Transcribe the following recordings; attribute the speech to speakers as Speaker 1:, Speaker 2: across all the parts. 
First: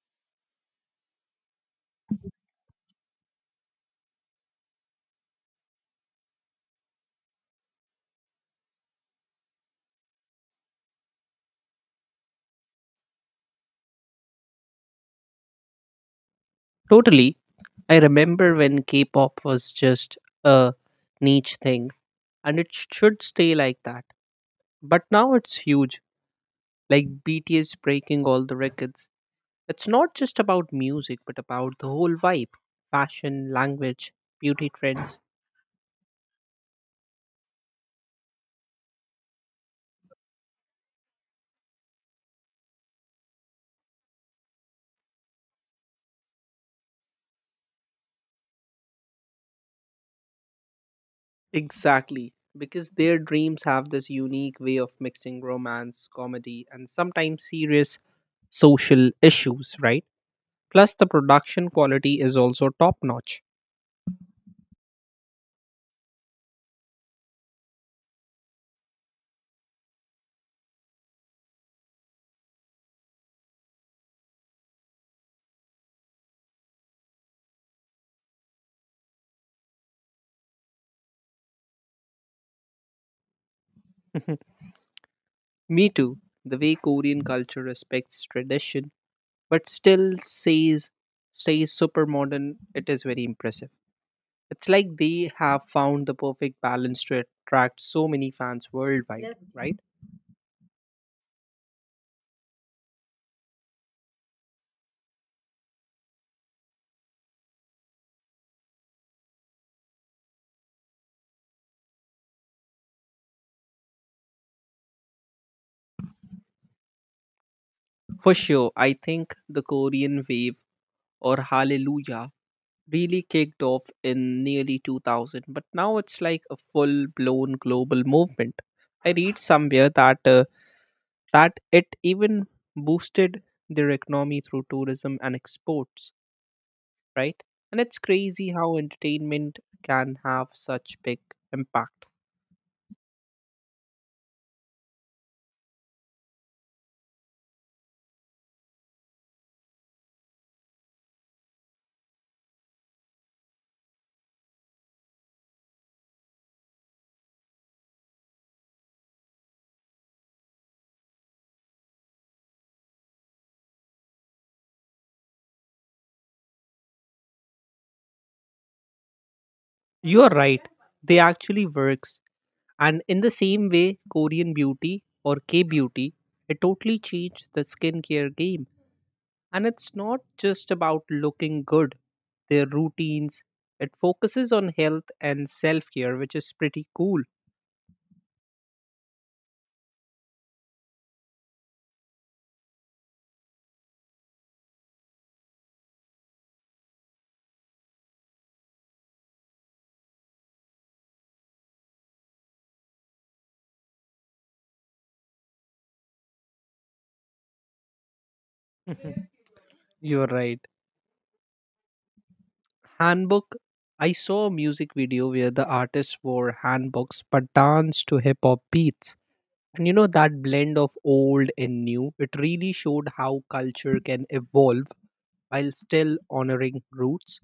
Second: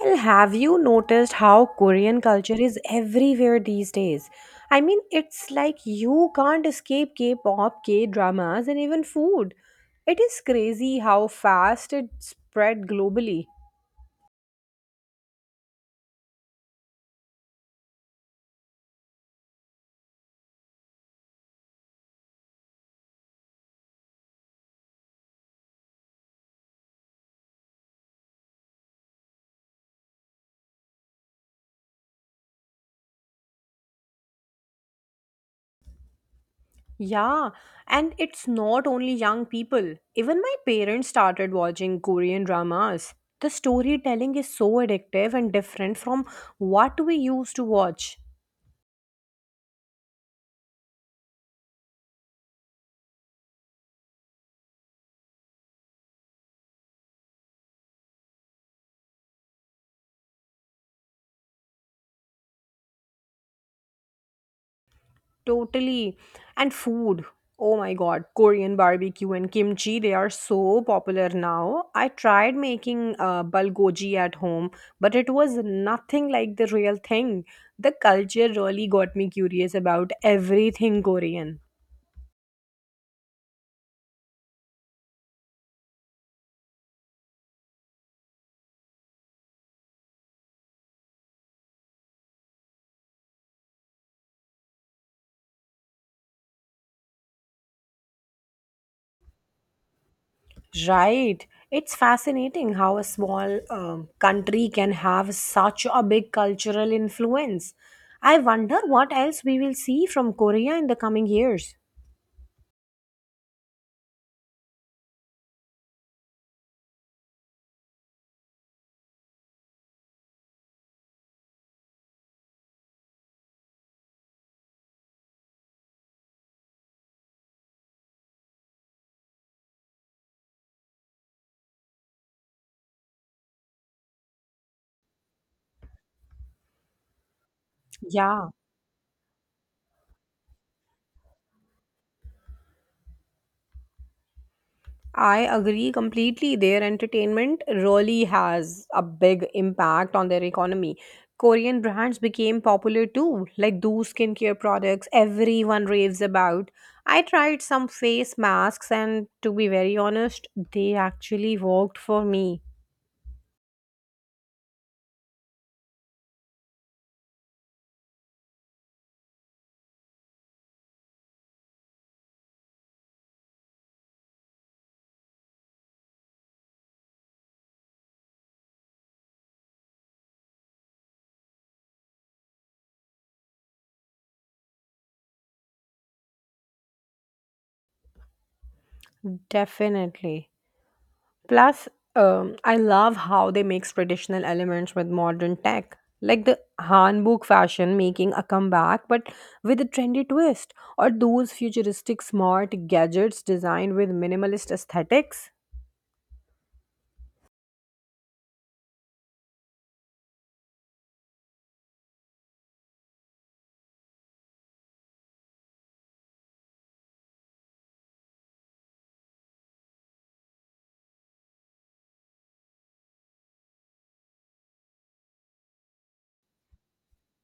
Speaker 1: Well, have you noticed how Korean culture is everywhere these days? I mean, it's like you can't escape K pop, K dramas, and even food. It is crazy how fast it spread globally.
Speaker 2: Totally. I remember when K pop was just a niche thing, and it should stay like that. But now it's huge, like BTS breaking all the records. It's not just about music, but about the whole vibe fashion, language, beauty trends.
Speaker 1: Yeah, and it's not only young people. Even my parents started watching Korean dramas. The storytelling is so addictive and different from what we used to watch.
Speaker 2: Exactly. Because their dreams have this unique way of mixing romance, comedy, and sometimes serious social issues, right? Plus, the production quality is also top notch.
Speaker 1: Totally. And food. Oh my god, Korean barbecue and kimchi, they are so popular now. I tried making bulgogi at home, but it was nothing like the real thing. The culture really got me curious about everything Korean.
Speaker 2: Me too. The way Korean culture respects tradition but still says stays super modern, it is very impressive. It's like they have found the perfect balance to attract so many fans worldwide, yeah, right?
Speaker 1: Right. It's fascinating how a small country can have such a big cultural influence. I wonder what else we will see from Korea in the coming years.
Speaker 2: For sure, I think the Korean wave or Hallelujah really kicked off in nearly 2000, but now it's like a full blown global movement. I read somewhere that that it even boosted their economy through tourism and exports, right? And it's crazy
Speaker 1: Yeah.
Speaker 2: how entertainment can have such big impact.
Speaker 1: I agree completely. Their entertainment really has a big impact on their economy. Korean brands became popular too, like those skincare products everyone raves about. I tried some face masks, and to be very honest, they actually worked for me.
Speaker 2: You're right. They actually works. And in the same way, Korean beauty or K beauty, it totally changed the skincare game. And it's not just about looking good, their routines. It focuses on health and self care, which is pretty cool.
Speaker 1: Definitely. Plus, I love how they mix traditional elements with modern tech, like the Hanbok fashion making a comeback but with a trendy twist, or those futuristic smart gadgets designed with minimalist aesthetics.
Speaker 2: Mhm. You're right. Handbook. I saw a music video where the artist wore handbooks but danced to hip hop beats. And you know that blend of old and new, it really showed how culture can evolve while still honoring roots.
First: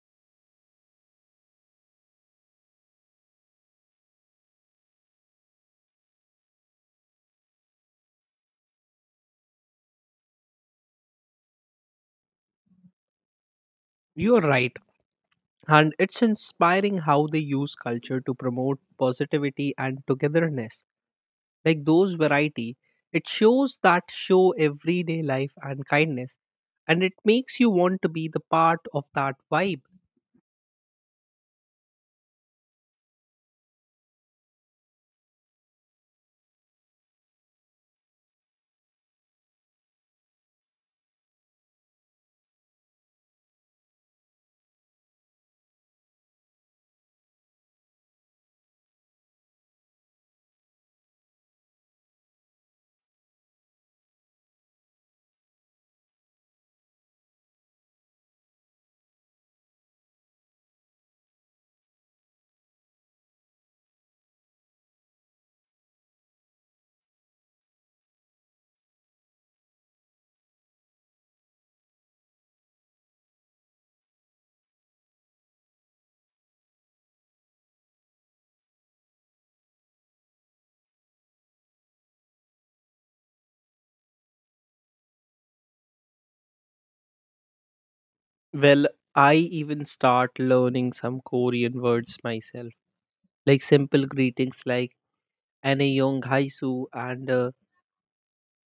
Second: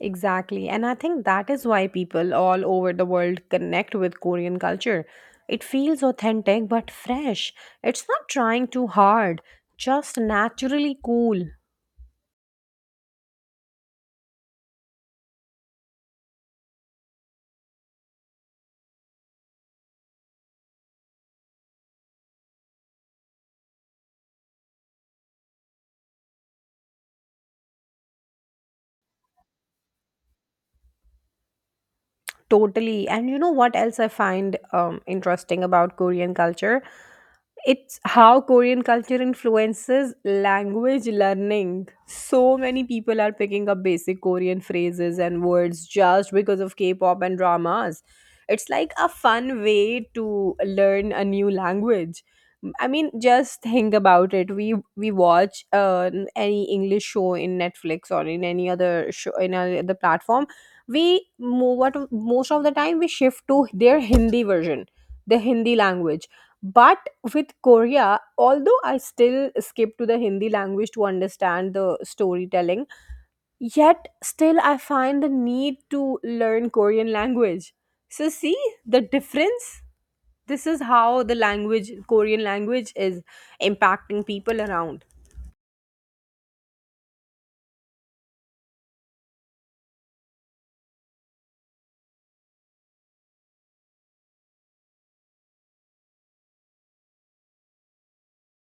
Speaker 1: Exactly, and I think that is why people all over the world connect with Korean culture. It feels authentic but fresh. It's not trying too hard, just naturally cool.
Speaker 2: You're right. And it's inspiring how they use culture to promote positivity and togetherness. Like those variety, it shows that show everyday life and kindness, and it makes you want to be the part of that vibe.
Speaker 1: Totally. And you know what else I find interesting about Korean culture? It's how Korean culture influences language learning. So many people are picking up basic Korean phrases and words just because of K pop and dramas. It's like a fun way to learn a new language. I mean, just think about it. We watch any English show in Netflix or in any other show in any other platform we what most of the time we shift to their hindi version, the hindi language, but with korea, although I still skip to the hindi language to understand the storytelling, yet still I find the need to learn korean language. So see the difference. This is how the language, korean language, is impacting people around.
Speaker 2: Well, I even start learning some Korean words myself, like simple greetings like "aneyong haisu" and uh,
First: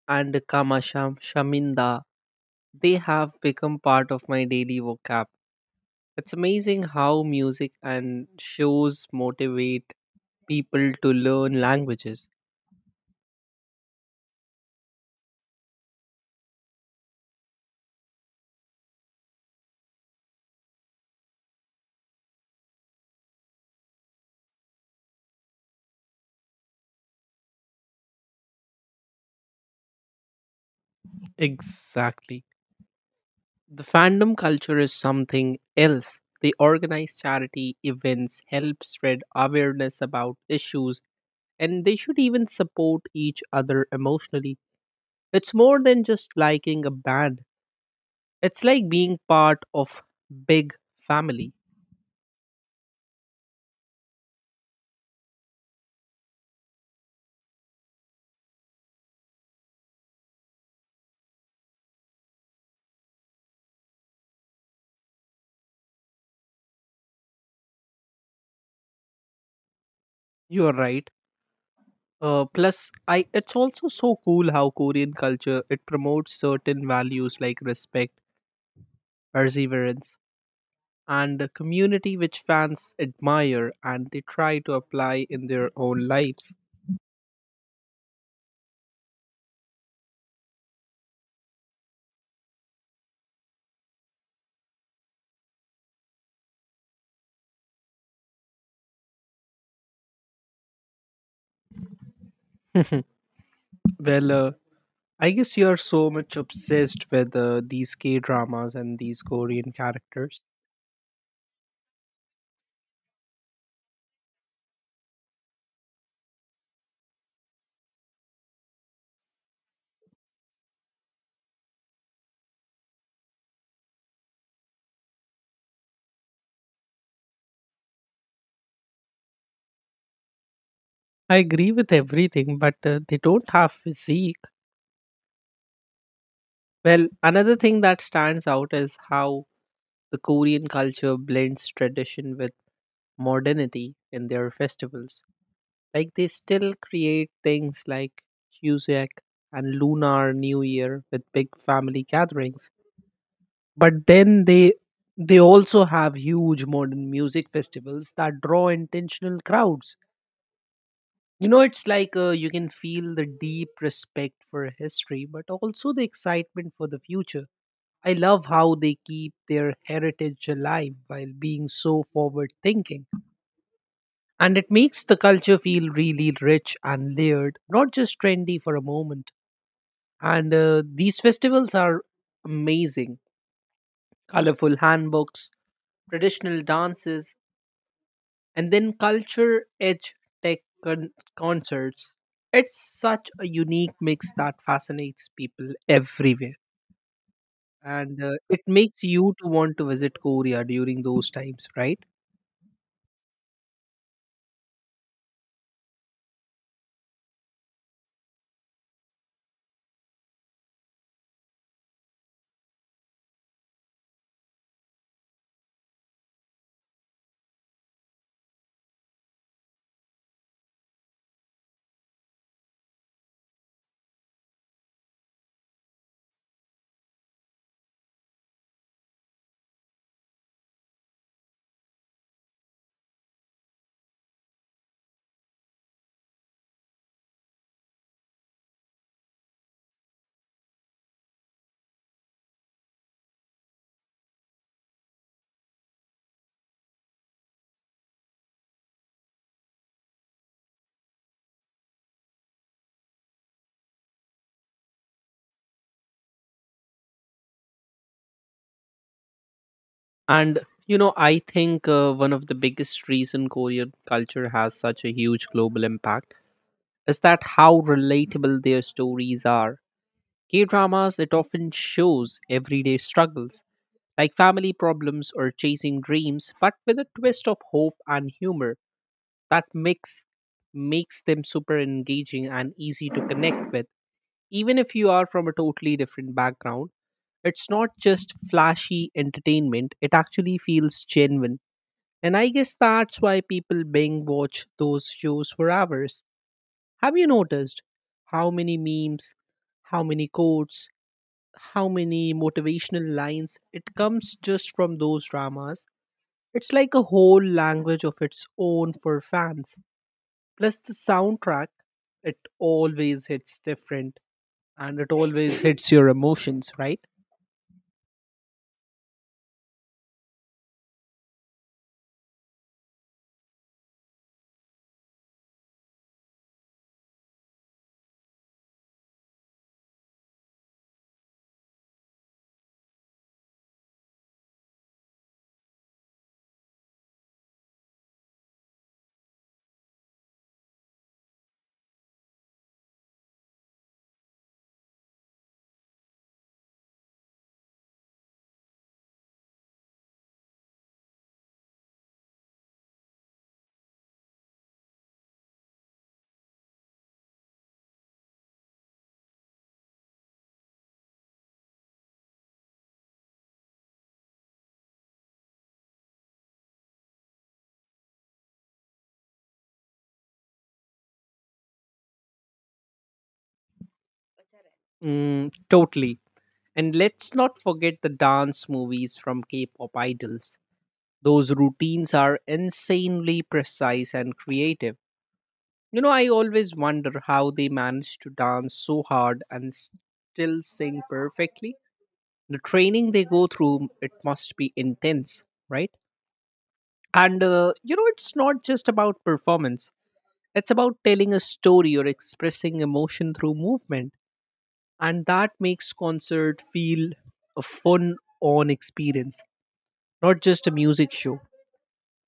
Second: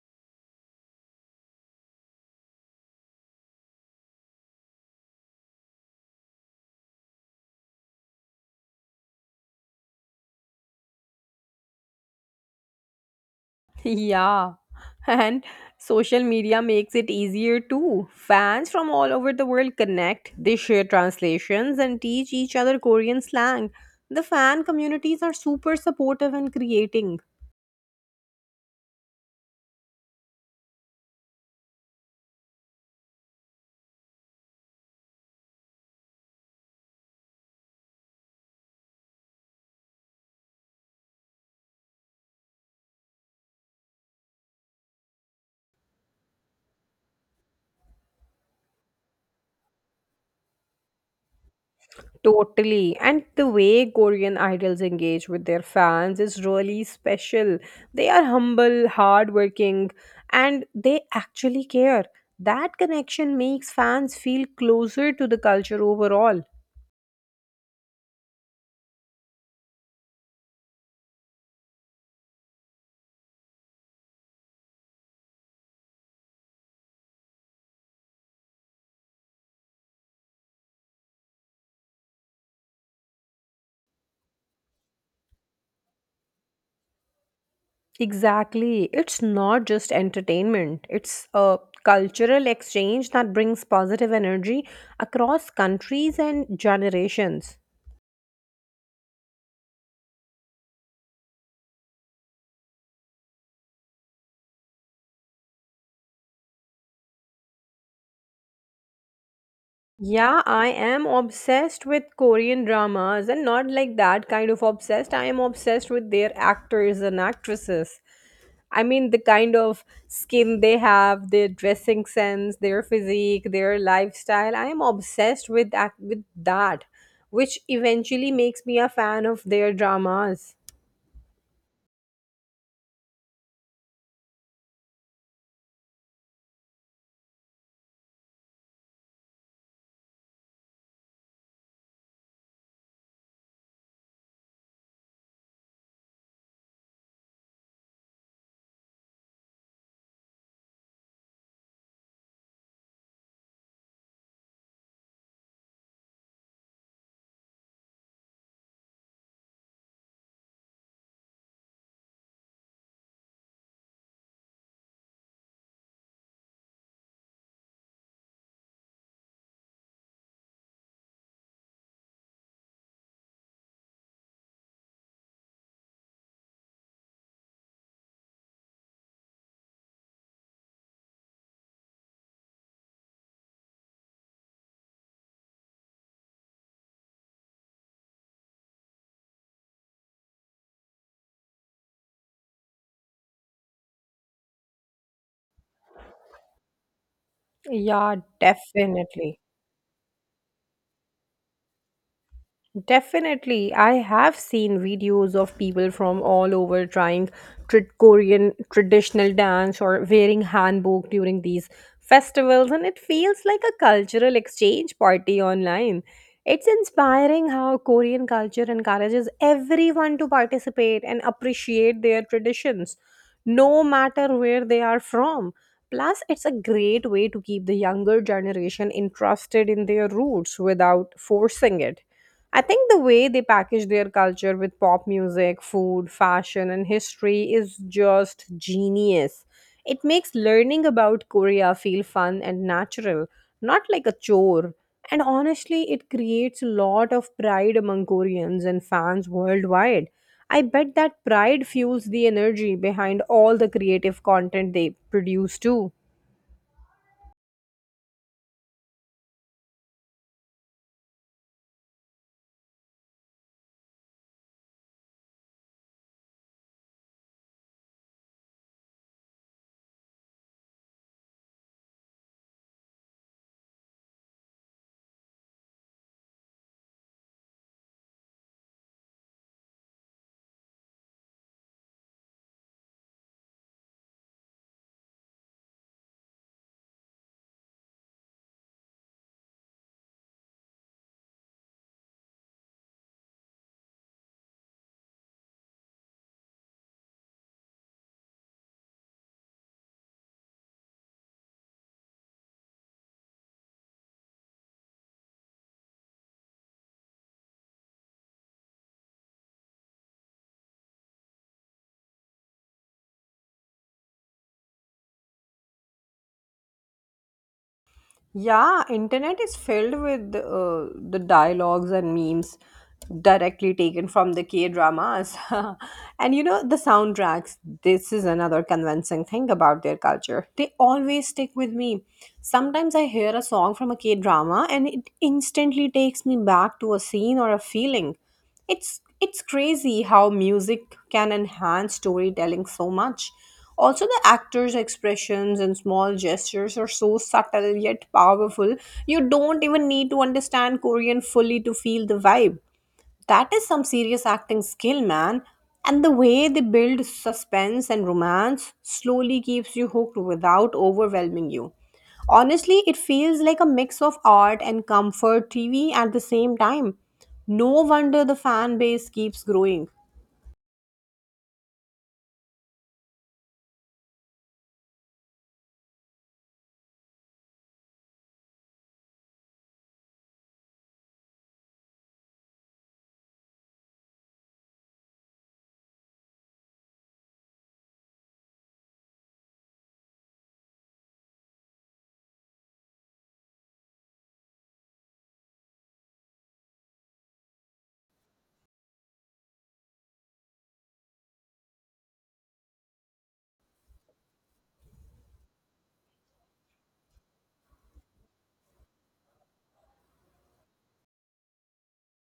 Speaker 2: and "kamasham shaminda." They have become part of my daily vocab. It's amazing how music and shows motivate people to learn languages.
Speaker 1: Yeah, and social media makes it easier too. Fans from all over the world connect, they share translations, and teach each other Korean slang. The fan communities are super supportive and creating.
Speaker 2: Exactly. The fandom culture is something else. They organize charity events, help spread awareness about issues, and they should even support each other emotionally. It's more than just liking a band. It's like being part of big family.
Speaker 1: Totally. And the way Korean idols engage with their fans is really special. They are humble, hardworking, and they actually care. That connection makes fans feel closer to the culture overall.
Speaker 2: You are right. Plus, I it's also so cool how Korean culture it promotes certain values like respect, perseverance, and a community which fans admire and they try to apply in their own lives.
Speaker 1: Exactly. It's not just entertainment, it's a cultural exchange that brings positive energy across countries and generations.
Speaker 2: Well, I guess you are so much obsessed with these K dramas and these Korean characters.
Speaker 1: Yeah, I am obsessed with Korean dramas and not like that kind of obsessed. I am obsessed with their actors and actresses. I mean, the kind of skin they have, their dressing sense, their physique, their lifestyle. I am obsessed with that, which eventually makes me a fan of their dramas.
Speaker 2: I agree with everything, but they don't have physique. Well, another thing that stands out is how the Korean culture blends tradition with modernity in their festivals. Like they still create things like Cusack and Lunar New Year with big family gatherings. But then they also have huge modern music festivals that draw intentional crowds. You know, it's like you can feel the deep respect for history, but also the excitement for the future. I love how they keep their heritage alive while being so forward thinking. And it makes the culture feel really rich and layered, not just trendy for a moment. And these festivals are amazing colorful handbooks, traditional dances, and then culture edge tech con- concerts. It's such a unique mix that fascinates people everywhere.
Speaker 1: Yeah,
Speaker 2: And it makes you
Speaker 1: definitely.
Speaker 2: to want to visit Korea during those times, right?
Speaker 1: Definitely. I have seen videos of people from all over trying Korean traditional dance or wearing hanbok during these festivals, and it feels like a cultural exchange party online. It's inspiring how Korean culture encourages everyone to participate and appreciate their traditions, no matter where they are from. Plus, it's a great way to keep the younger generation interested in their roots without forcing it. I think the way they package their culture with pop music, food, fashion, and history is just genius. It makes learning about Korea feel fun and natural, not like a chore. And honestly, it creates a lot of pride among Koreans and fans worldwide. I bet that pride fuels the energy behind all the creative content they produce too.
Speaker 2: And you know, I think one of the biggest reason Korean culture has such a huge global impact is that how relatable their stories are. K dramas, it often shows everyday struggles like family problems or chasing dreams, but with a twist of hope and humor. That mix makes them super engaging and easy to connect with, even if you are from a totally different background. It's not just flashy entertainment, it actually feels genuine, and I guess that's why people binge watch those shows for hours. Have you noticed how many memes, how many quotes, how many motivational lines it comes just from those dramas? It's like a whole language of its own for fans. Plus the soundtrack, it always hits different and it always hits your emotions, right?
Speaker 1: Yeah, internet is filled with the dialogues and memes directly taken from the K dramas. And you know, the soundtracks, this is another convincing thing about their culture. They always stick with me. Sometimes I hear a song from a K drama and it instantly takes me back to a scene or a feeling. It's crazy how music can enhance storytelling so much. Also the actors' expressions and small gestures are so subtle yet powerful. You don't even need to understand Korean fully to feel the vibe. That is some serious acting skill, man. And the way they build suspense and romance slowly keeps you hooked without overwhelming you. Honestly, it feels like a mix of art and comfort TV at the same time. No wonder the fan base keeps growing.
Speaker 2: Mm, totally. And let's not forget the dance movies from K pop idols. Those routines are insanely precise and creative. You know, I always wonder how they manage to dance so hard and still sing perfectly. The training they go through, it must be intense, right? And, you know, it's not just about performance, it's about telling a story or expressing emotion through movement, and that makes concert feel a fun on experience, not just a music show.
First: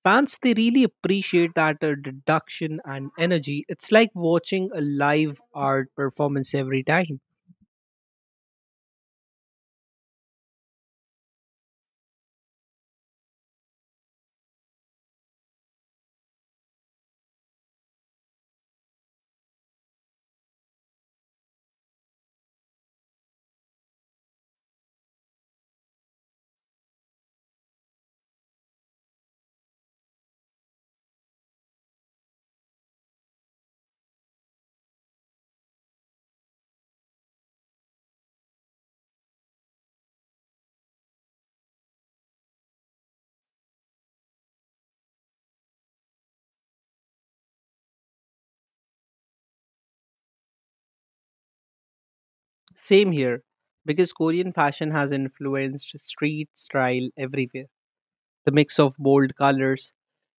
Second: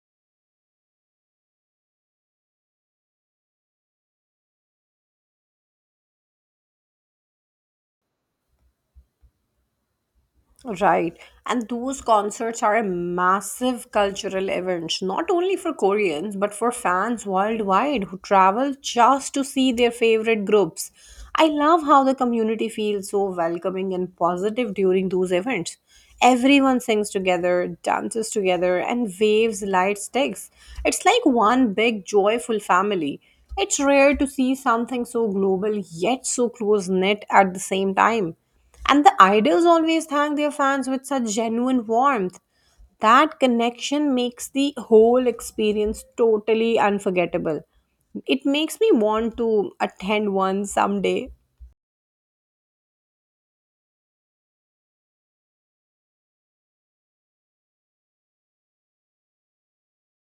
Speaker 2: Fans they really appreciate that deduction and energy. It's like watching a live art performance every time.
Speaker 1: Right. And those concerts are a massive cultural event, not only for Koreans, but for fans worldwide who travel just to see their favorite groups. I love how the community feels so welcoming and positive during those events. Everyone sings together, dances together, and waves light sticks. It's like one big joyful family. It's rare to see something so global yet so close knit at the same time. And the idols always thank their fans with such genuine warmth. That connection makes the whole experience totally unforgettable. It makes me want to attend one someday.
Speaker 2: Same here, because Korean fashion has influenced street style everywhere. The mix of bold colors,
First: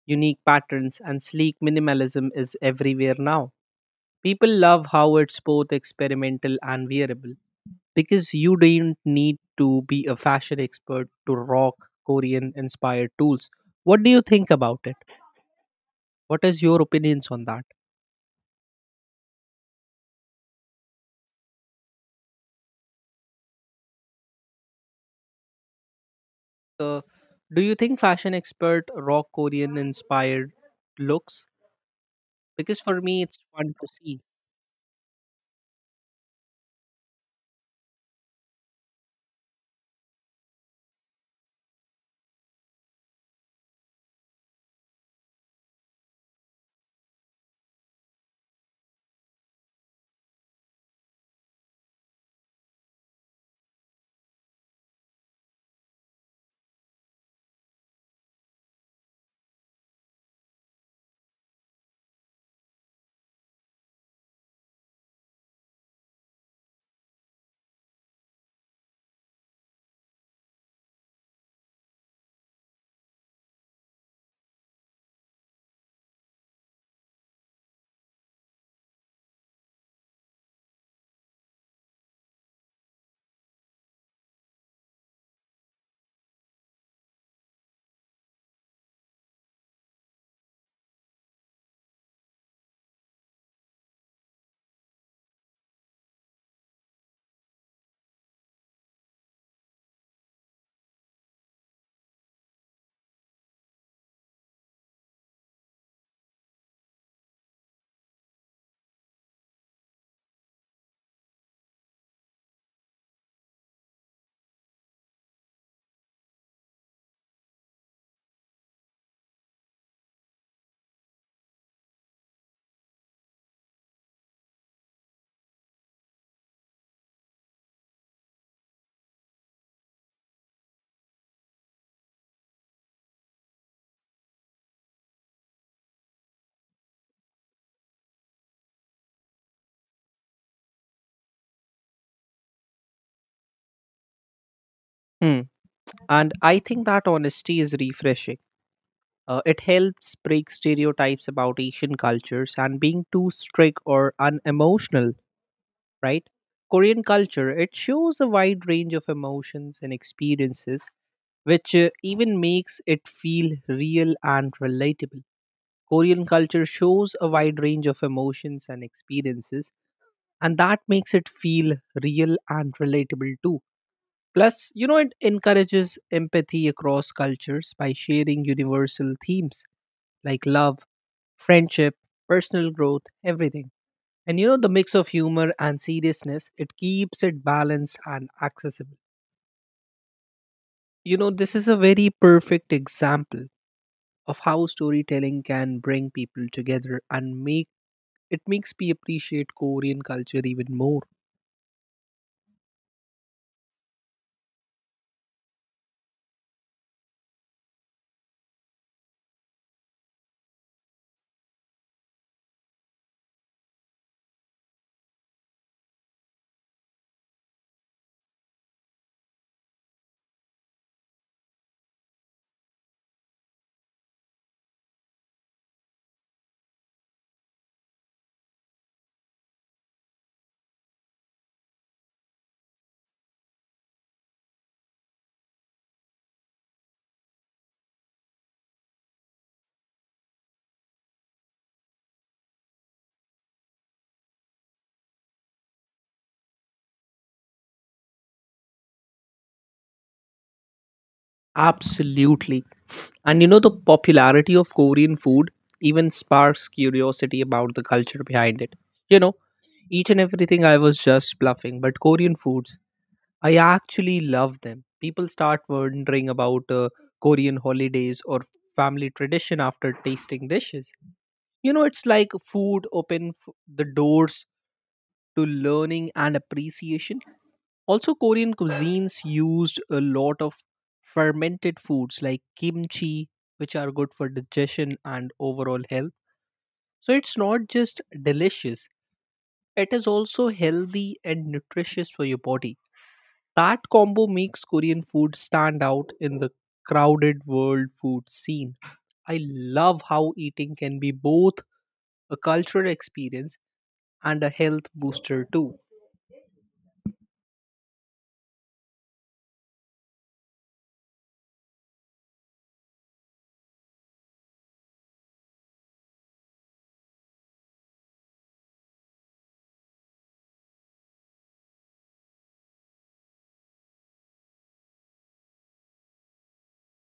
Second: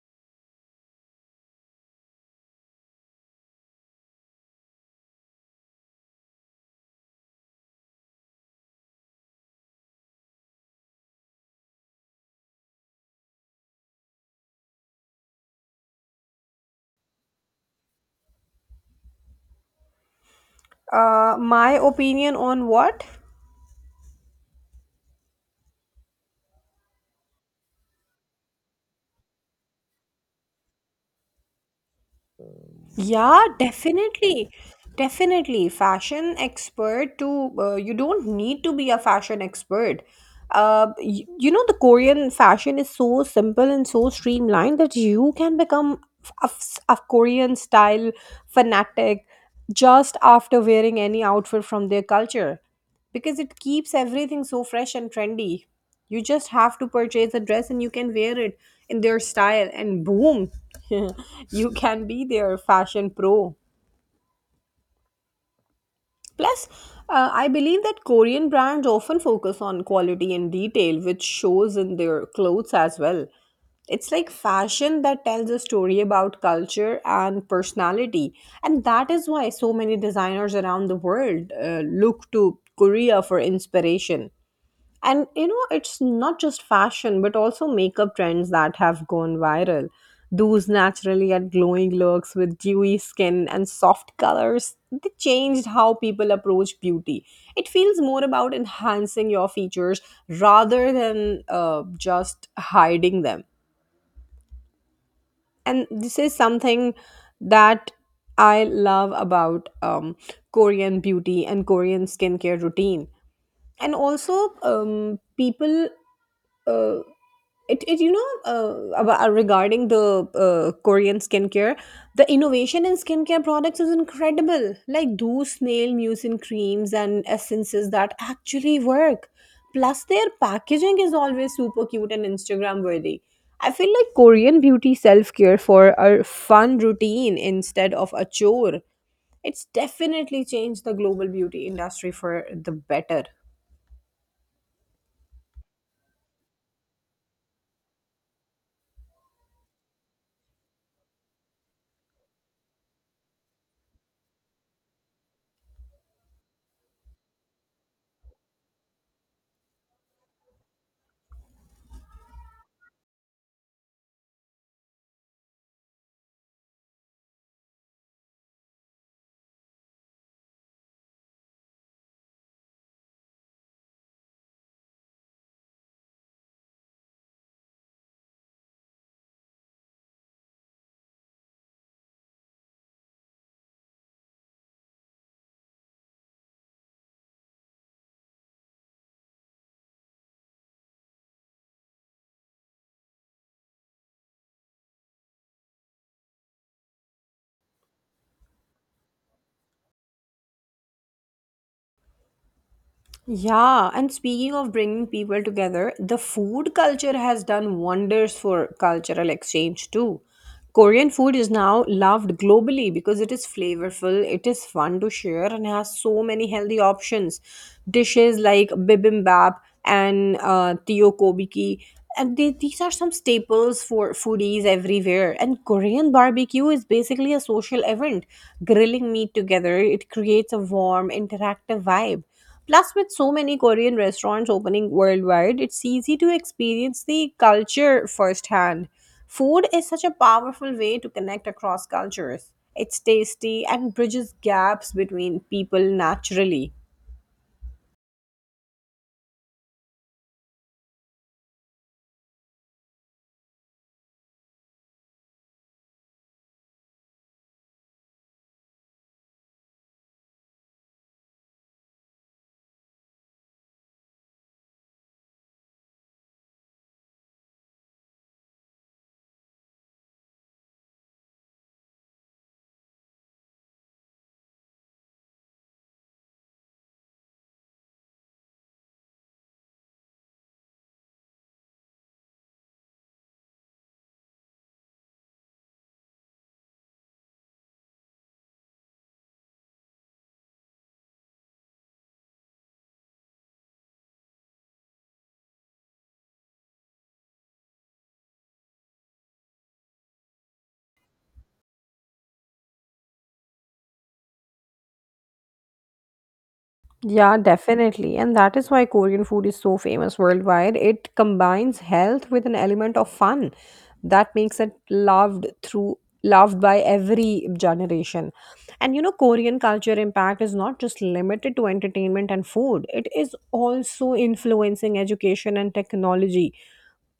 Speaker 2: unique patterns, and sleek minimalism is everywhere now. People love how it's both experimental and wearable because you don't need to be a fashion expert to rock Korean inspired tools. What do you think about it? What is your opinions on that?
Speaker 1: My opinion on what?
Speaker 2: Uh, do you think fashion expert rock Korean inspired looks? Because for me, it's
Speaker 1: Yeah,
Speaker 2: fun to see.
Speaker 1: definitely. Definitely. Fashion expert to you don't need to be a fashion expert. You, you know, the Korean fashion is so simple and so streamlined that you can become a, a Korean style fanatic just after wearing any outfit from their culture because it keeps everything so fresh and trendy. You just have to purchase a dress and you can wear it in their style, and boom, you can be their fashion pro. Plus, I believe that Korean brands often focus on quality and detail, which shows in their clothes as well. It's like fashion that tells a story about culture and personality. And that is why so many designers around the world look to Korea for inspiration. And you know, it's not just fashion, but also makeup trends that have gone viral. Those naturally had glowing looks with dewy skin and soft colors. They changed how people approach beauty. It feels more about enhancing your features rather than just hiding them. And this is something that I love about Korean beauty and Korean skincare routine. And also, people uh, it, it you know about, regarding the korean skincare, the innovation in skincare products is incredible, like those snail mucin creams and essences that actually work. Plus their packaging is always super cute and instagram worthy. I feel like korean beauty self-care for a fun routine instead of a chore. It's definitely changed the global beauty industry for the better.
Speaker 2: Hmm. And I think that honesty is refreshing. It helps break stereotypes about Asian cultures and being too strict or unemotional, right? Korean culture, it shows a wide range of emotions and experiences, which even makes it feel real and relatable. Korean culture shows a wide range of emotions and experiences, and that makes it feel real and relatable too. Plus, you know, it encourages empathy across cultures by sharing universal themes like love, friendship, personal growth, everything. And you know, the mix of humor and seriousness, it keeps it balanced and accessible. You know, this is a very perfect example of how storytelling can bring people together and make it makes me appreciate Korean culture even more.
Speaker 1: Yeah, and speaking of bringing people together, the food culture has done wonders for cultural exchange too. Korean food is now loved globally because it is flavorful, it is fun to share, and has so many healthy options. Dishes like bibimbap and tteokbokki, these are some staples for foodies everywhere. And Korean barbecue is basically a social event, grilling meat together. It creates a warm, interactive vibe. Plus, with so many Korean restaurants opening worldwide, it's easy to experience the culture firsthand. Food is such a powerful way to connect across cultures. It's tasty and bridges gaps between people naturally.
Speaker 2: Absolutely. And you know, the popularity of Korean food even sparks curiosity about the culture behind it. You know, each and everything I was just bluffing, but Korean foods, I actually love them. People start wondering about Korean holidays or family tradition after tasting dishes. You know, it's like food open the doors to learning and appreciation. Also, Korean cuisines used a lot of fermented foods like kimchi, which are good for digestion and overall health. So, it's not just delicious, it is also healthy and nutritious for your body. That combo makes Korean food stand out in the crowded world food scene. I love how eating can be both a cultural experience and a health booster, too.
Speaker 1: Yeah, definitely. And that is why Korean food is so famous worldwide. It combines health with an element of fun that makes it loved by every generation. And you know, Korean culture impact is not just limited to entertainment and food. It is also influencing education and technology,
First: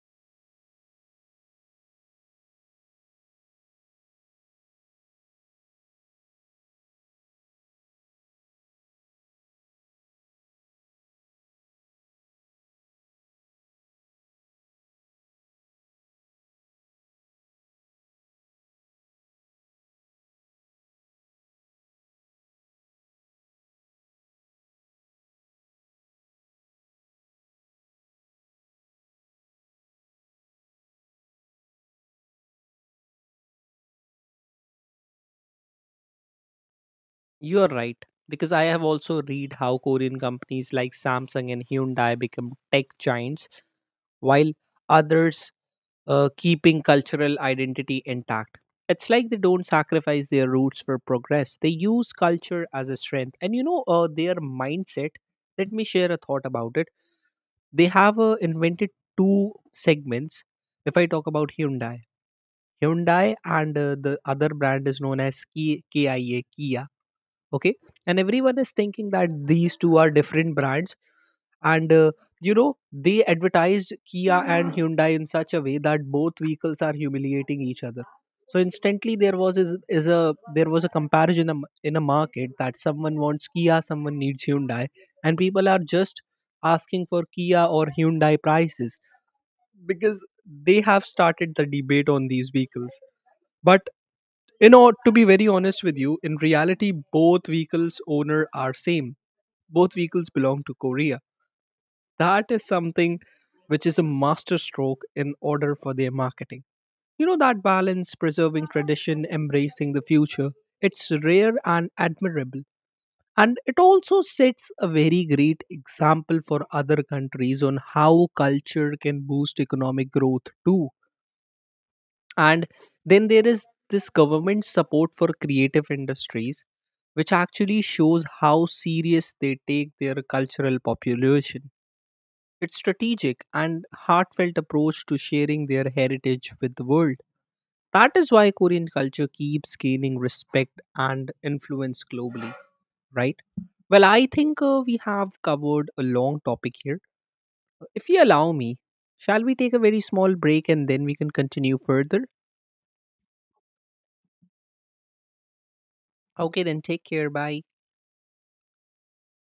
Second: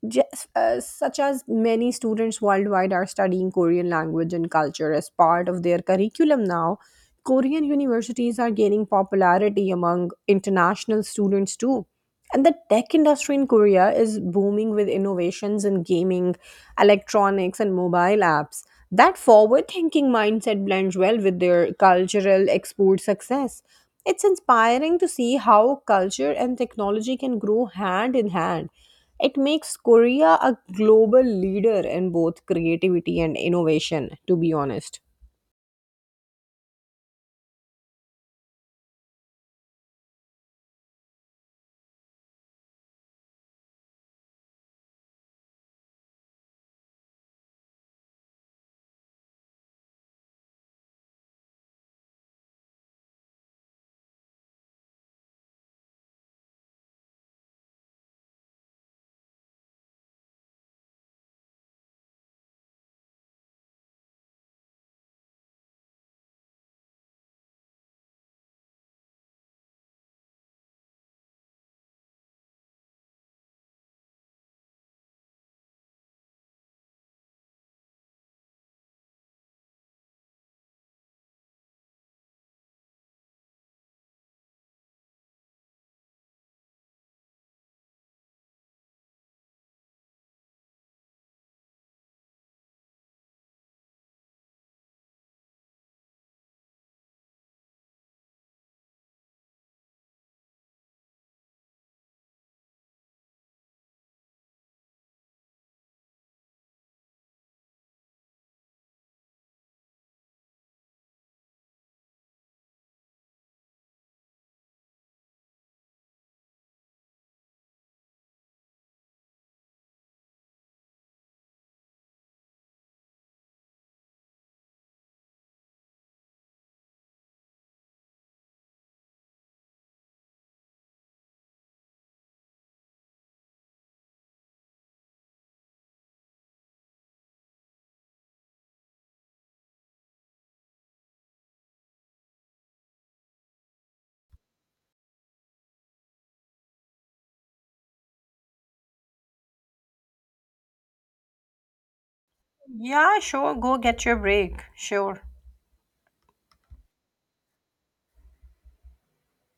Speaker 1: such as many students worldwide are studying Korean language and culture as part of their curriculum now. Korean universities are gaining popularity among international students too. And the tech industry in Korea is booming with innovations in gaming, electronics, and mobile apps. That forward thinking mindset blends well with their cultural export success. It's inspiring to see how culture and technology can grow hand in hand. It makes Korea a global leader in both creativity and innovation, to be honest.
Speaker 2: You are right because I have also read how Korean companies like Samsung and Hyundai become tech giants while others keeping cultural identity intact. It's like they don't sacrifice their roots for progress. They use culture as a strength. And you know their mindset, let me share a thought about it. They have invented two segments. If I talk about Hyundai, Hyundai and the other brand is known as KIA Kia, okay, and everyone is thinking that these two are different brands, and you know they advertised Kia and Hyundai in such a way that both vehicles are humiliating each other. So instantly there was is a there was a comparison in a market that someone wants Kia, someone needs Hyundai, and people are just asking for Kia or Hyundai prices because they have started the debate on these vehicles. But you know, to be very honest with you, in reality both vehicles owner are same. Both vehicles belong to Korea. That is something which is a master stroke in order for their marketing. You know that balance, preserving tradition, embracing the future, it's rare and admirable. And it also sets a very great example for other countries on how culture can boost economic growth too. And then there is this government support for creative industries, which actually shows how serious they take their cultural population. It's strategic and heartfelt approach to sharing their heritage with the world. That is why Korean culture keeps gaining respect and influence globally, right? Well, I think we have covered a long topic here. If you allow me, shall we take a very small break and then we can continue further?
Speaker 1: Yeah, sure. Go get your break. Sure.
Speaker 2: Okay, then take care. Bye.